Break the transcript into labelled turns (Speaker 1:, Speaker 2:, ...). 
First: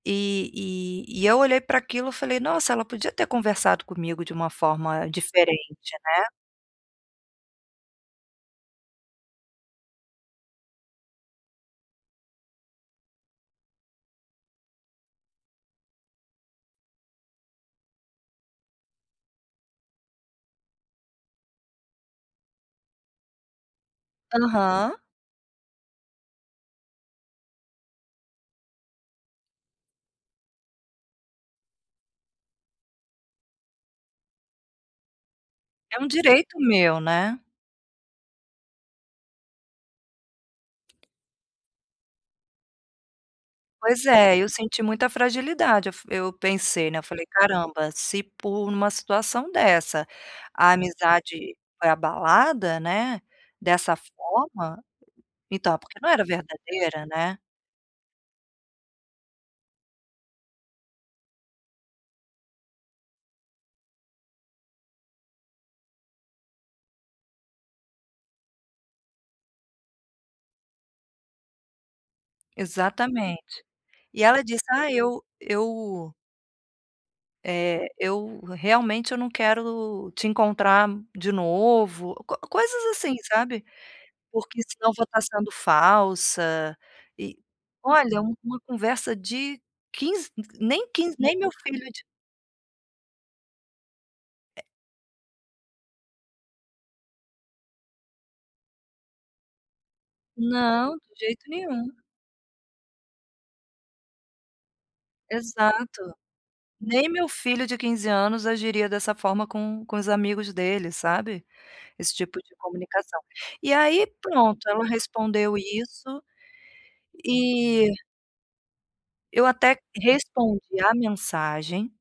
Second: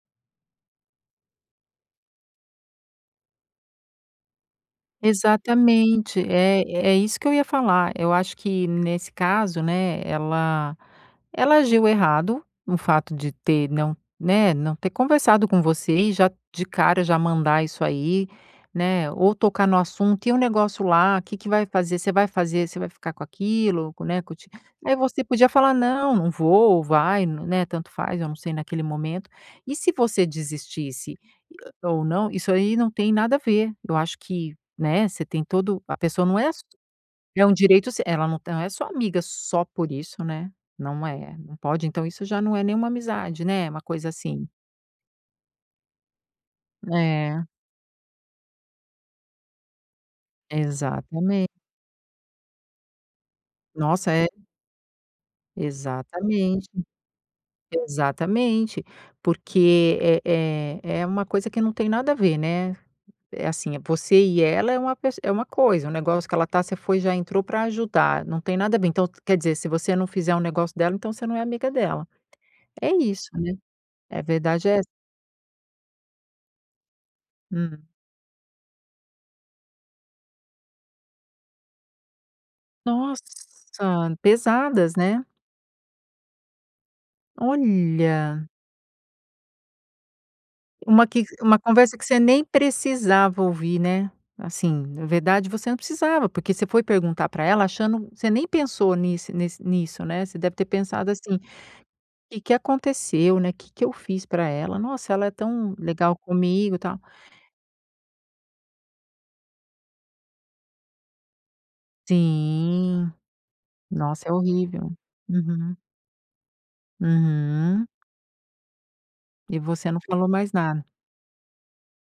Speaker 1: Eh, e e eu olhei pra aquilo eu falei: "Nossa, ela podia ter conversado comigo de uma forma diferente,"
Speaker 2: Exatamente.
Speaker 1: né?
Speaker 2: É é isso que eu ia falar, eu acho que nesse caso, né, ela ela agiu errado no fato de ter não né, não ter conversado com você, e já de cara já mandar isso aí, né, ou tocar no assunto: "E o negócio lá? Que que vai fazer? Você vai fazer? Você vai ficar com aquilo? Com né, com te".
Speaker 1: Aham.
Speaker 2: Aí, você podia falar: "Não, não vou vai no". Né. Tanto faz, eu não sei naquele momento. E se você desistisse ou não, isso aí não tem nada a ver. Eu acho que, né, você tem todo a
Speaker 1: É um
Speaker 2: pessoa não é
Speaker 1: direito
Speaker 2: s
Speaker 1: meu, né?
Speaker 2: é um direito seu, ela não tá não é sua amiga só por isso, né. Não é não pode. Então, isso já não é nenhuma amizade, né, uma
Speaker 1: Pois
Speaker 2: coisa
Speaker 1: é, eu
Speaker 2: assim
Speaker 1: senti muita fragilidade, eu f eu pensei, né, eu falei:
Speaker 2: É.
Speaker 1: "Caramba, se por uma situação dessa a
Speaker 2: Exatamente.
Speaker 1: amizade foi abalada, né, dessa
Speaker 2: Nossa! É
Speaker 1: forma, então, por que não era
Speaker 2: Exatamente,
Speaker 1: verdadeira". Né?
Speaker 2: exatamente. Porque, é é é uma coisa que não tem nada a ver, né. É assim, é você e ela é uma pes é uma coisa, um negócio que ela tá você foi já entrou pra ajudar. Não tem nada a ver, então, quer dizer se você não fizer o negócio dela, então, você não é amiga dela. É isso, né,
Speaker 1: Exatamente.
Speaker 2: a
Speaker 1: E ela disse:
Speaker 2: verdade é essa.
Speaker 1: "Ah eu eu"
Speaker 2: Hum.
Speaker 1: eh, eu realmente eu não quero te encontrar de novo, co coisas assim, sabe?
Speaker 2: Nossa!
Speaker 1: "Porque senão
Speaker 2: Pesadas,
Speaker 1: vou tá
Speaker 2: né?
Speaker 1: sendo falsa". E, olha, é
Speaker 2: Olha!
Speaker 1: uma conversa de 15 nem
Speaker 2: Uma
Speaker 1: 15,
Speaker 2: que
Speaker 1: nem meu
Speaker 2: uma
Speaker 1: filho
Speaker 2: conversa
Speaker 1: de
Speaker 2: que você nem precisava ouvir, né.
Speaker 1: É.
Speaker 2: Assim, na verdade, você não precisava porque você foi perguntar pra ela, achando você nem pensou nisse nesse nisso, né. Você deve ter
Speaker 1: Não,
Speaker 2: pensado,
Speaker 1: de
Speaker 2: assim:
Speaker 1: jeito nenhum.
Speaker 2: "Que que aconteceu, né? Que que eu fiz pra ela? Nossa ela é tão
Speaker 1: Exato.
Speaker 2: legal comigo, tal".
Speaker 1: Nem meu filho de 15 anos agiria dessa forma com com os amigos dele, sabe. Esse tipo de
Speaker 2: Sim!
Speaker 1: comunicação. E aí,
Speaker 2: Nossa, é
Speaker 1: pronto ela
Speaker 2: horrível.
Speaker 1: respondeu
Speaker 2: Uhum.
Speaker 1: isso,
Speaker 2: Uhum.
Speaker 1: eh eu
Speaker 2: E
Speaker 1: até
Speaker 2: você não falou mais
Speaker 1: respondi
Speaker 2: nada?
Speaker 1: a mensagem